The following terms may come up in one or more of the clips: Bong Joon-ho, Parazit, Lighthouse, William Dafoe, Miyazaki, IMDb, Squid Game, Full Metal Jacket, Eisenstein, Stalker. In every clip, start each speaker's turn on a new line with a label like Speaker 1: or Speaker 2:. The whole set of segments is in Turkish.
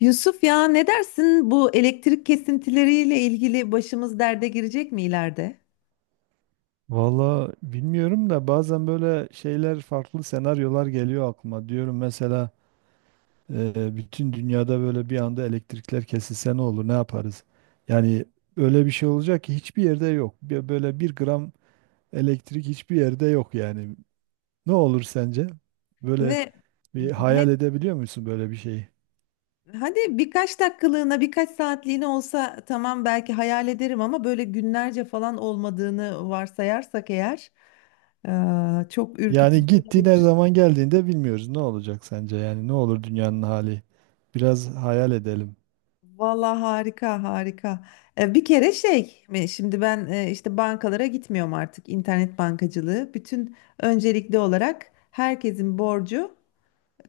Speaker 1: Yusuf ya ne dersin bu elektrik kesintileriyle ilgili başımız derde girecek mi ileride?
Speaker 2: Valla bilmiyorum da bazen böyle şeyler farklı senaryolar geliyor aklıma. Diyorum mesela bütün dünyada böyle bir anda elektrikler kesilse ne olur ne yaparız? Yani öyle bir şey olacak ki hiçbir yerde yok. Böyle bir gram elektrik hiçbir yerde yok yani. Ne olur sence? Böyle
Speaker 1: Ve
Speaker 2: bir
Speaker 1: he-
Speaker 2: hayal edebiliyor musun böyle bir şeyi?
Speaker 1: hadi birkaç dakikalığına birkaç saatliğine olsa tamam belki hayal ederim ama böyle günlerce falan olmadığını varsayarsak eğer çok
Speaker 2: Yani
Speaker 1: ürkütücü
Speaker 2: gitti ne
Speaker 1: olabilir.
Speaker 2: zaman geldiğinde bilmiyoruz. Ne olacak sence? Yani ne olur dünyanın hali? Biraz hayal edelim.
Speaker 1: Valla harika harika. Bir kere şey mi, şimdi ben işte bankalara gitmiyorum artık internet bankacılığı. Bütün öncelikli olarak herkesin borcu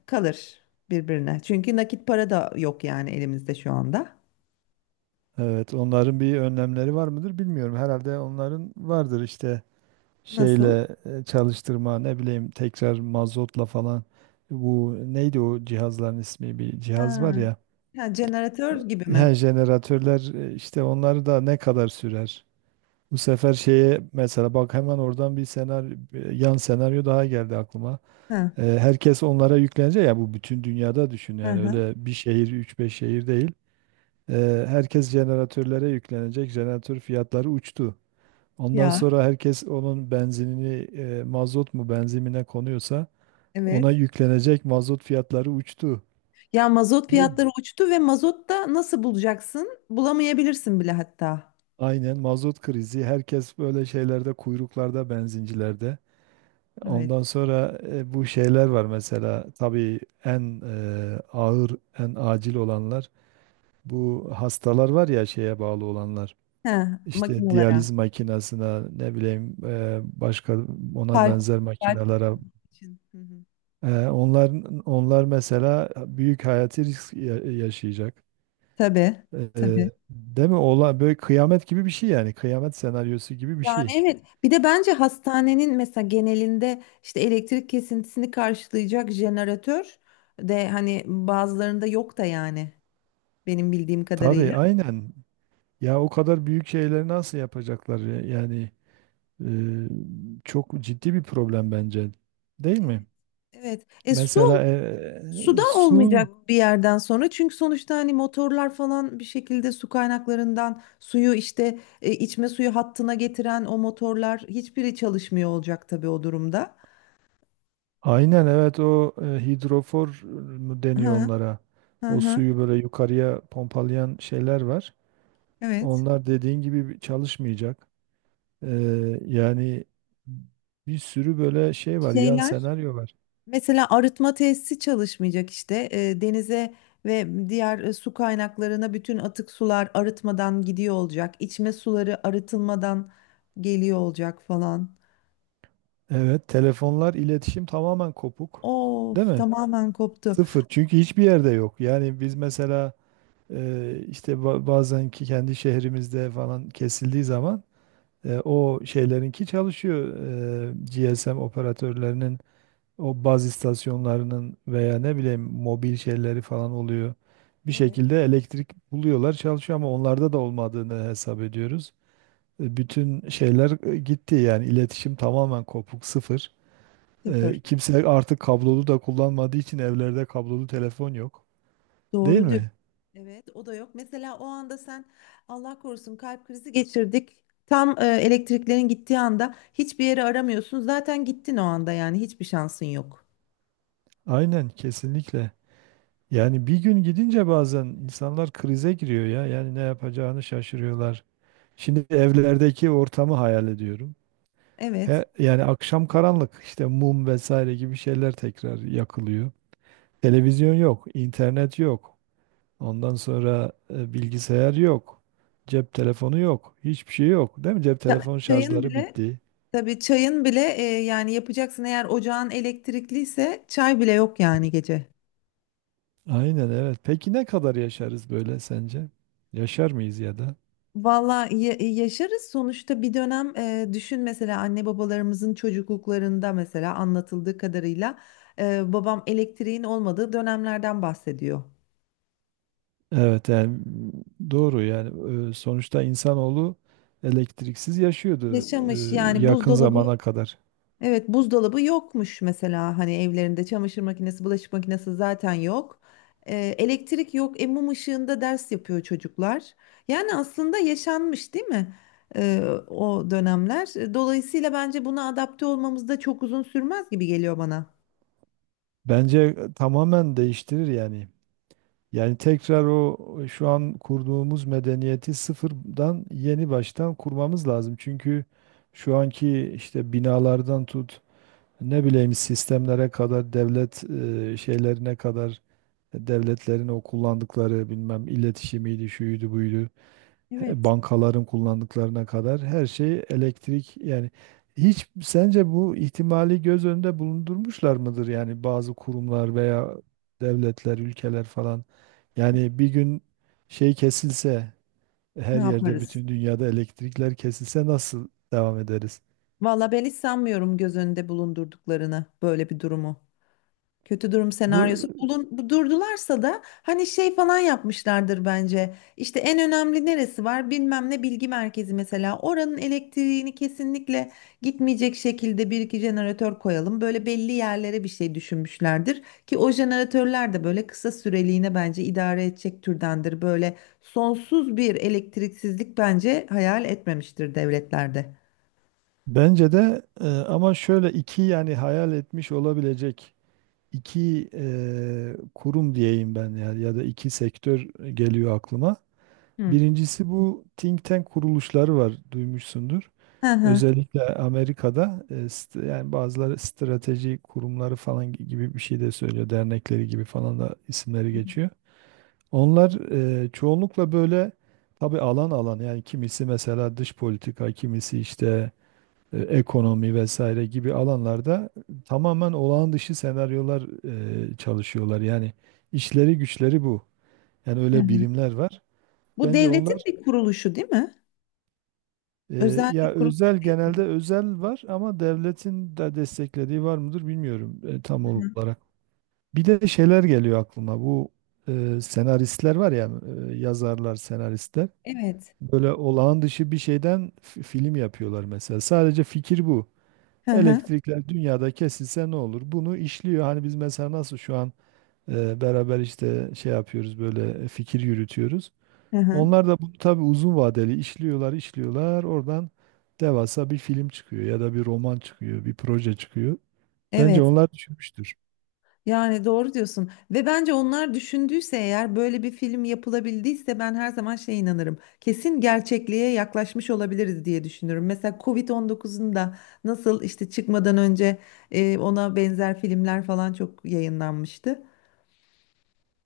Speaker 1: kalır birbirine. Çünkü nakit para da yok yani elimizde şu anda.
Speaker 2: Evet, onların bir önlemleri var mıdır bilmiyorum. Herhalde onların vardır işte
Speaker 1: Nasıl?
Speaker 2: şeyle çalıştırma, ne bileyim tekrar mazotla falan. Bu neydi o cihazların ismi? Bir
Speaker 1: Ha,
Speaker 2: cihaz var ya.
Speaker 1: ha, jeneratör gibi
Speaker 2: Her
Speaker 1: mi?
Speaker 2: jeneratörler işte onları da ne kadar sürer? Bu sefer şeye mesela bak hemen oradan bir senaryo, bir yan senaryo daha geldi aklıma.
Speaker 1: Ha,
Speaker 2: Herkes onlara yüklenecek ya bu bütün dünyada düşün
Speaker 1: hı
Speaker 2: yani
Speaker 1: hı.
Speaker 2: öyle bir şehir, üç beş şehir değil. Herkes jeneratörlere yüklenecek. Jeneratör fiyatları uçtu. Ondan
Speaker 1: Ya
Speaker 2: sonra herkes onun benzinini mazot mu benzinine konuyorsa ona
Speaker 1: evet.
Speaker 2: yüklenecek mazot fiyatları uçtu.
Speaker 1: Ya mazot
Speaker 2: Değil mi?
Speaker 1: fiyatları uçtu ve mazot da nasıl bulacaksın? Bulamayabilirsin bile hatta.
Speaker 2: Aynen mazot krizi. Herkes böyle şeylerde kuyruklarda benzincilerde.
Speaker 1: Evet.
Speaker 2: Ondan sonra bu şeyler var mesela tabii en ağır en acil olanlar bu hastalar var ya şeye bağlı olanlar.
Speaker 1: Ha,
Speaker 2: İşte
Speaker 1: makinalara.
Speaker 2: diyaliz makinesine ne bileyim başka ona
Speaker 1: Kalp,
Speaker 2: benzer
Speaker 1: kalp
Speaker 2: makinelere.
Speaker 1: için. Hı hı.
Speaker 2: Onlar mesela büyük hayati risk yaşayacak.
Speaker 1: Tabii, tabii.
Speaker 2: Değil mi? Ola böyle kıyamet gibi bir şey yani. Kıyamet senaryosu gibi bir
Speaker 1: Yani
Speaker 2: şey.
Speaker 1: evet. Bir de bence hastanenin mesela genelinde işte elektrik kesintisini karşılayacak jeneratör de hani bazılarında yok da yani. Benim bildiğim kadarıyla.
Speaker 2: Tabii aynen. Ya o kadar büyük şeyleri nasıl yapacaklar ya? Yani çok ciddi bir problem bence. Değil
Speaker 1: Evet,
Speaker 2: mi?
Speaker 1: evet. E su
Speaker 2: Mesela
Speaker 1: suda
Speaker 2: su
Speaker 1: olmayacak bir yerden sonra çünkü sonuçta hani motorlar falan bir şekilde su kaynaklarından suyu işte içme suyu hattına getiren o motorlar hiçbiri çalışmıyor olacak tabii o durumda.
Speaker 2: aynen evet o hidrofor mu deniyor
Speaker 1: Hı
Speaker 2: onlara.
Speaker 1: hı
Speaker 2: O
Speaker 1: hı.
Speaker 2: suyu böyle yukarıya pompalayan şeyler var.
Speaker 1: Evet.
Speaker 2: Onlar dediğin gibi çalışmayacak. Yani bir sürü böyle şey var, yan
Speaker 1: Şeyler
Speaker 2: senaryo var.
Speaker 1: mesela arıtma tesisi çalışmayacak işte denize ve diğer su kaynaklarına bütün atık sular arıtmadan gidiyor olacak. İçme suları arıtılmadan geliyor olacak falan.
Speaker 2: Evet, telefonlar, iletişim tamamen kopuk. Değil
Speaker 1: Of
Speaker 2: mi?
Speaker 1: tamamen koptu.
Speaker 2: Sıfır. Çünkü hiçbir yerde yok. Yani biz mesela işte bazen ki kendi şehrimizde falan kesildiği zaman o şeylerinki çalışıyor. E, GSM operatörlerinin o baz istasyonlarının veya ne bileyim mobil şeyleri falan oluyor. Bir
Speaker 1: Evet,
Speaker 2: şekilde elektrik buluyorlar, çalışıyor ama onlarda da olmadığını hesap ediyoruz. Bütün şeyler gitti yani iletişim tamamen kopuk sıfır.
Speaker 1: sıfır.
Speaker 2: Kimse artık kablolu da kullanmadığı için evlerde kablolu telefon yok. Değil
Speaker 1: Doğru diyor.
Speaker 2: mi?
Speaker 1: Evet. O da yok. Mesela o anda sen Allah korusun kalp krizi geçirdik. Tam elektriklerin gittiği anda hiçbir yeri aramıyorsun. Zaten gittin o anda yani hiçbir şansın yok.
Speaker 2: Aynen kesinlikle. Yani bir gün gidince bazen insanlar krize giriyor ya. Yani ne yapacağını şaşırıyorlar. Şimdi evlerdeki ortamı hayal ediyorum.
Speaker 1: Evet.
Speaker 2: He, yani akşam karanlık işte mum vesaire gibi şeyler tekrar yakılıyor. Televizyon yok, internet yok. Ondan sonra bilgisayar yok. Cep telefonu yok. Hiçbir şey yok. Değil mi? Cep
Speaker 1: Ça-
Speaker 2: telefon
Speaker 1: Çayın
Speaker 2: şarjları
Speaker 1: bile
Speaker 2: bitti.
Speaker 1: tabii çayın bile yani yapacaksın eğer ocağın elektrikliyse çay bile yok yani gece.
Speaker 2: Aynen evet. Peki ne kadar yaşarız böyle sence? Yaşar mıyız ya da?
Speaker 1: Valla yaşarız sonuçta bir dönem düşün mesela anne babalarımızın çocukluklarında mesela anlatıldığı kadarıyla babam elektriğin olmadığı dönemlerden bahsediyor.
Speaker 2: Evet yani doğru yani sonuçta insanoğlu elektriksiz yaşıyordu
Speaker 1: Yaşamış yani
Speaker 2: yakın
Speaker 1: buzdolabı
Speaker 2: zamana kadar.
Speaker 1: evet buzdolabı yokmuş mesela hani evlerinde çamaşır makinesi bulaşık makinesi zaten yok. Elektrik yok, mum ışığında ders yapıyor çocuklar. Yani aslında yaşanmış değil mi? e, O dönemler. Dolayısıyla bence buna adapte olmamız da çok uzun sürmez gibi geliyor bana.
Speaker 2: Bence tamamen değiştirir yani. Yani tekrar o şu an kurduğumuz medeniyeti sıfırdan yeni baştan kurmamız lazım. Çünkü şu anki işte binalardan tut ne bileyim sistemlere kadar devlet şeylerine kadar devletlerin o kullandıkları bilmem iletişimiydi, şuydu buydu,
Speaker 1: Evet.
Speaker 2: bankaların kullandıklarına kadar her şey elektrik yani hiç sence bu ihtimali göz önünde bulundurmuşlar mıdır yani bazı kurumlar veya devletler, ülkeler falan? Yani bir gün şey kesilse
Speaker 1: Ne
Speaker 2: her yerde
Speaker 1: yaparız?
Speaker 2: bütün dünyada elektrikler kesilse nasıl devam ederiz?
Speaker 1: Valla ben hiç sanmıyorum göz önünde bulundurduklarını böyle bir durumu. Kötü durum
Speaker 2: Bu
Speaker 1: senaryosu bulun, durdularsa da hani şey falan yapmışlardır bence. İşte en önemli neresi var bilmem ne bilgi merkezi mesela. Oranın elektriğini kesinlikle gitmeyecek şekilde bir iki jeneratör koyalım. Böyle belli yerlere bir şey düşünmüşlerdir. Ki o jeneratörler de böyle kısa süreliğine bence idare edecek türdendir. Böyle sonsuz bir elektriksizlik bence hayal etmemiştir devletlerde.
Speaker 2: bence de ama şöyle iki yani hayal etmiş olabilecek iki kurum diyeyim ben ya ya da iki sektör geliyor aklıma.
Speaker 1: Hı.
Speaker 2: Birincisi bu think tank kuruluşları var duymuşsundur.
Speaker 1: Hı hı.
Speaker 2: Özellikle Amerika'da yani bazıları strateji kurumları falan gibi bir şey de söylüyor. Dernekleri gibi falan da isimleri geçiyor. Onlar çoğunlukla böyle tabii alan alan yani kimisi mesela dış politika, kimisi işte ekonomi vesaire gibi alanlarda tamamen olağan dışı senaryolar çalışıyorlar. Yani işleri güçleri bu. Yani
Speaker 1: Hı
Speaker 2: öyle
Speaker 1: hı.
Speaker 2: birimler var.
Speaker 1: Bu
Speaker 2: Bence
Speaker 1: devletin
Speaker 2: onlar
Speaker 1: bir kuruluşu değil mi? Özel bir
Speaker 2: ya
Speaker 1: kuruluş
Speaker 2: özel
Speaker 1: değil.
Speaker 2: genelde özel var ama devletin de desteklediği var mıdır bilmiyorum tam olarak. Bir de şeyler geliyor aklıma. Bu senaristler var ya yazarlar, senaristler.
Speaker 1: Evet.
Speaker 2: Böyle olağan dışı bir şeyden film yapıyorlar mesela. Sadece fikir bu.
Speaker 1: Hı hı.
Speaker 2: Elektrikler dünyada kesilse ne olur? Bunu işliyor. Hani biz mesela nasıl şu an beraber işte şey yapıyoruz böyle fikir yürütüyoruz.
Speaker 1: Hı hı.
Speaker 2: Onlar da bunu tabii uzun vadeli işliyorlar, işliyorlar. Oradan devasa bir film çıkıyor ya da bir roman çıkıyor, bir proje çıkıyor. Bence
Speaker 1: Evet.
Speaker 2: onlar düşünmüştür.
Speaker 1: Yani doğru diyorsun. Ve bence onlar düşündüyse eğer böyle bir film yapılabildiyse ben her zaman şeye inanırım. Kesin gerçekliğe yaklaşmış olabiliriz diye düşünüyorum. Mesela Covid-19'un da nasıl işte çıkmadan önce ona benzer filmler falan çok yayınlanmıştı.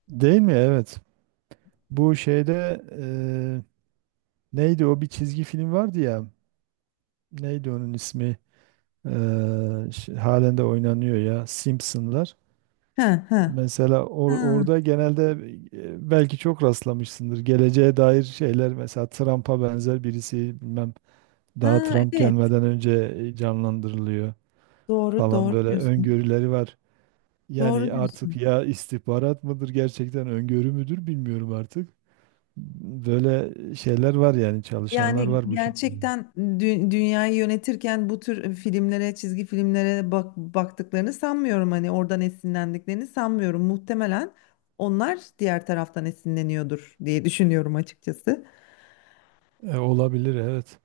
Speaker 2: Değil mi? Evet. Bu şeyde neydi o bir çizgi film vardı ya. Neydi onun ismi? Halen de oynanıyor ya Simpsonlar.
Speaker 1: Hı hı.
Speaker 2: Mesela
Speaker 1: Ha,
Speaker 2: orada genelde belki çok rastlamışsındır. Geleceğe dair şeyler mesela Trump'a benzer birisi bilmem daha
Speaker 1: ha,
Speaker 2: Trump
Speaker 1: evet.
Speaker 2: gelmeden önce canlandırılıyor
Speaker 1: Doğru,
Speaker 2: falan
Speaker 1: doğru
Speaker 2: böyle
Speaker 1: diyorsun.
Speaker 2: öngörüleri var.
Speaker 1: Doğru
Speaker 2: Yani artık
Speaker 1: diyorsun.
Speaker 2: ya istihbarat mıdır gerçekten öngörü müdür bilmiyorum artık. Böyle şeyler var yani çalışanlar
Speaker 1: Yani
Speaker 2: var bu şey.
Speaker 1: gerçekten dünyayı yönetirken bu tür filmlere, çizgi filmlere baktıklarını sanmıyorum. Hani oradan esinlendiklerini sanmıyorum. Muhtemelen onlar diğer taraftan esinleniyordur diye düşünüyorum açıkçası.
Speaker 2: Olabilir evet.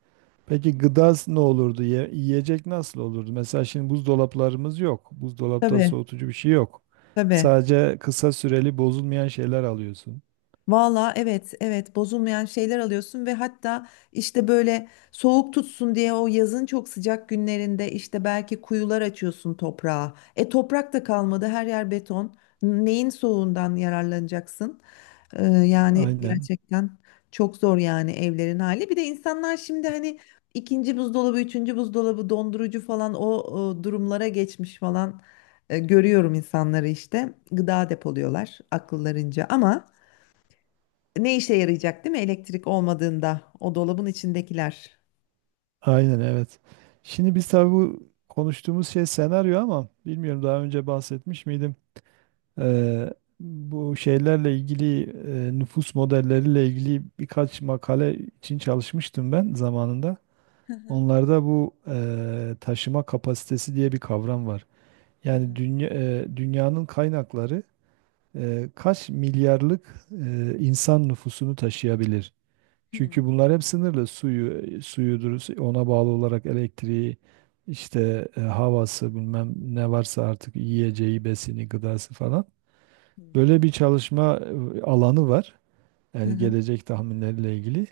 Speaker 2: Peki gıda ne olurdu? Yiyecek nasıl olurdu? Mesela şimdi buzdolaplarımız yok. Buzdolapta
Speaker 1: Tabii,
Speaker 2: soğutucu bir şey yok.
Speaker 1: tabii.
Speaker 2: Sadece kısa süreli bozulmayan şeyler alıyorsun.
Speaker 1: Valla evet evet bozulmayan şeyler alıyorsun ve hatta işte böyle soğuk tutsun diye o yazın çok sıcak günlerinde işte belki kuyular açıyorsun toprağa. E toprak da kalmadı her yer beton. Neyin soğuğundan yararlanacaksın? Yani
Speaker 2: Aynen.
Speaker 1: gerçekten çok zor yani evlerin hali. Bir de insanlar şimdi hani ikinci buzdolabı, üçüncü buzdolabı, dondurucu falan o durumlara geçmiş falan. Görüyorum insanları işte gıda depoluyorlar akıllarınca ama... Ne işe yarayacak değil mi elektrik olmadığında o dolabın içindekiler?
Speaker 2: Aynen evet. Şimdi biz tabii bu konuştuğumuz şey senaryo ama bilmiyorum daha önce bahsetmiş miydim? Ee, Bu şeylerle ilgili nüfus modelleriyle ilgili birkaç makale için çalışmıştım ben zamanında.
Speaker 1: Hı hı,
Speaker 2: Onlarda bu taşıma kapasitesi diye bir kavram var.
Speaker 1: hı
Speaker 2: Yani
Speaker 1: hı.
Speaker 2: dünya, dünyanın kaynakları kaç milyarlık insan nüfusunu taşıyabilir? Çünkü
Speaker 1: Hmm.
Speaker 2: bunlar hep sınırlı. Suyu, suyudur, ona bağlı olarak elektriği, işte havası bilmem ne varsa artık yiyeceği, besini, gıdası falan. Böyle bir çalışma alanı var.
Speaker 1: Hı
Speaker 2: Yani
Speaker 1: hı,
Speaker 2: gelecek tahminleriyle ilgili.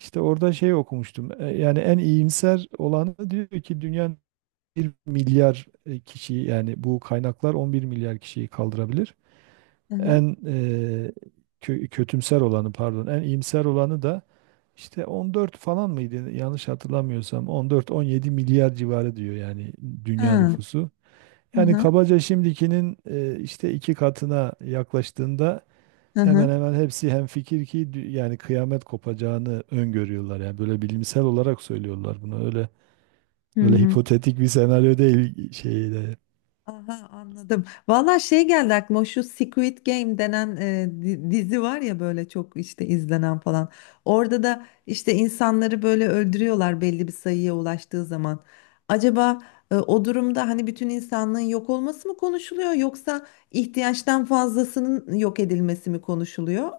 Speaker 2: İşte orada şey okumuştum. Yani en iyimser olanı diyor ki dünya milyar kişiyi yani bu kaynaklar 11 milyar kişiyi kaldırabilir.
Speaker 1: hı hı.
Speaker 2: En e, Kötümser olanı pardon en iyimser olanı da işte 14 falan mıydı yanlış hatırlamıyorsam 14-17 milyar civarı diyor yani dünya
Speaker 1: Ha,
Speaker 2: nüfusu.
Speaker 1: hı
Speaker 2: Yani
Speaker 1: hı,
Speaker 2: kabaca şimdikinin işte iki katına yaklaştığında
Speaker 1: hı
Speaker 2: hemen
Speaker 1: hı.
Speaker 2: hemen hepsi hemfikir ki yani kıyamet kopacağını öngörüyorlar. Yani böyle bilimsel olarak söylüyorlar bunu öyle
Speaker 1: Hı
Speaker 2: öyle
Speaker 1: hı hı.
Speaker 2: hipotetik bir senaryo değil şeyde.
Speaker 1: Aha anladım. Valla şey geldi aklıma şu Squid Game denen dizi var ya böyle çok işte izlenen falan. Orada da işte insanları böyle öldürüyorlar belli bir sayıya ulaştığı zaman. Acaba o durumda hani bütün insanlığın yok olması mı konuşuluyor yoksa ihtiyaçtan fazlasının yok edilmesi mi konuşuluyor?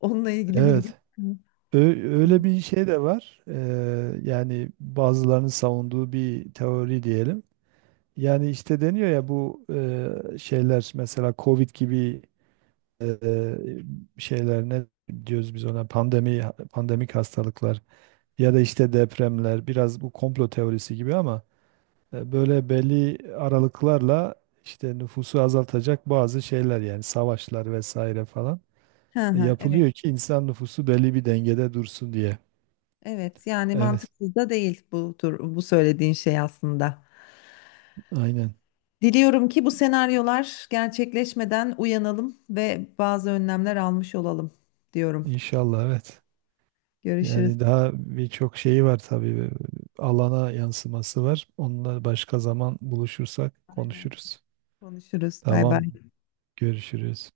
Speaker 1: Onunla ilgili bilgi
Speaker 2: Evet.
Speaker 1: var mı?
Speaker 2: Öyle bir şey de var. Yani bazılarının savunduğu bir teori diyelim. Yani işte deniyor ya bu şeyler mesela Covid gibi e, şeyler ne diyoruz biz ona pandemi pandemik hastalıklar
Speaker 1: Hı
Speaker 2: ya da
Speaker 1: hı.
Speaker 2: işte depremler biraz bu komplo teorisi gibi ama böyle belli aralıklarla işte nüfusu azaltacak bazı şeyler yani savaşlar vesaire falan
Speaker 1: Hı hı, evet.
Speaker 2: yapılıyor ki insan nüfusu belli bir dengede dursun diye.
Speaker 1: Evet yani
Speaker 2: Evet.
Speaker 1: mantıksız da değil bu tur bu söylediğin şey aslında.
Speaker 2: Aynen.
Speaker 1: Diliyorum ki bu senaryolar gerçekleşmeden uyanalım ve bazı önlemler almış olalım diyorum.
Speaker 2: İnşallah evet.
Speaker 1: Görüşürüz.
Speaker 2: Yani daha birçok şeyi var tabii. Alana yansıması var. Onunla başka zaman buluşursak
Speaker 1: Aynen.
Speaker 2: konuşuruz.
Speaker 1: Konuşuruz. Bay
Speaker 2: Tamam.
Speaker 1: bay.
Speaker 2: Görüşürüz.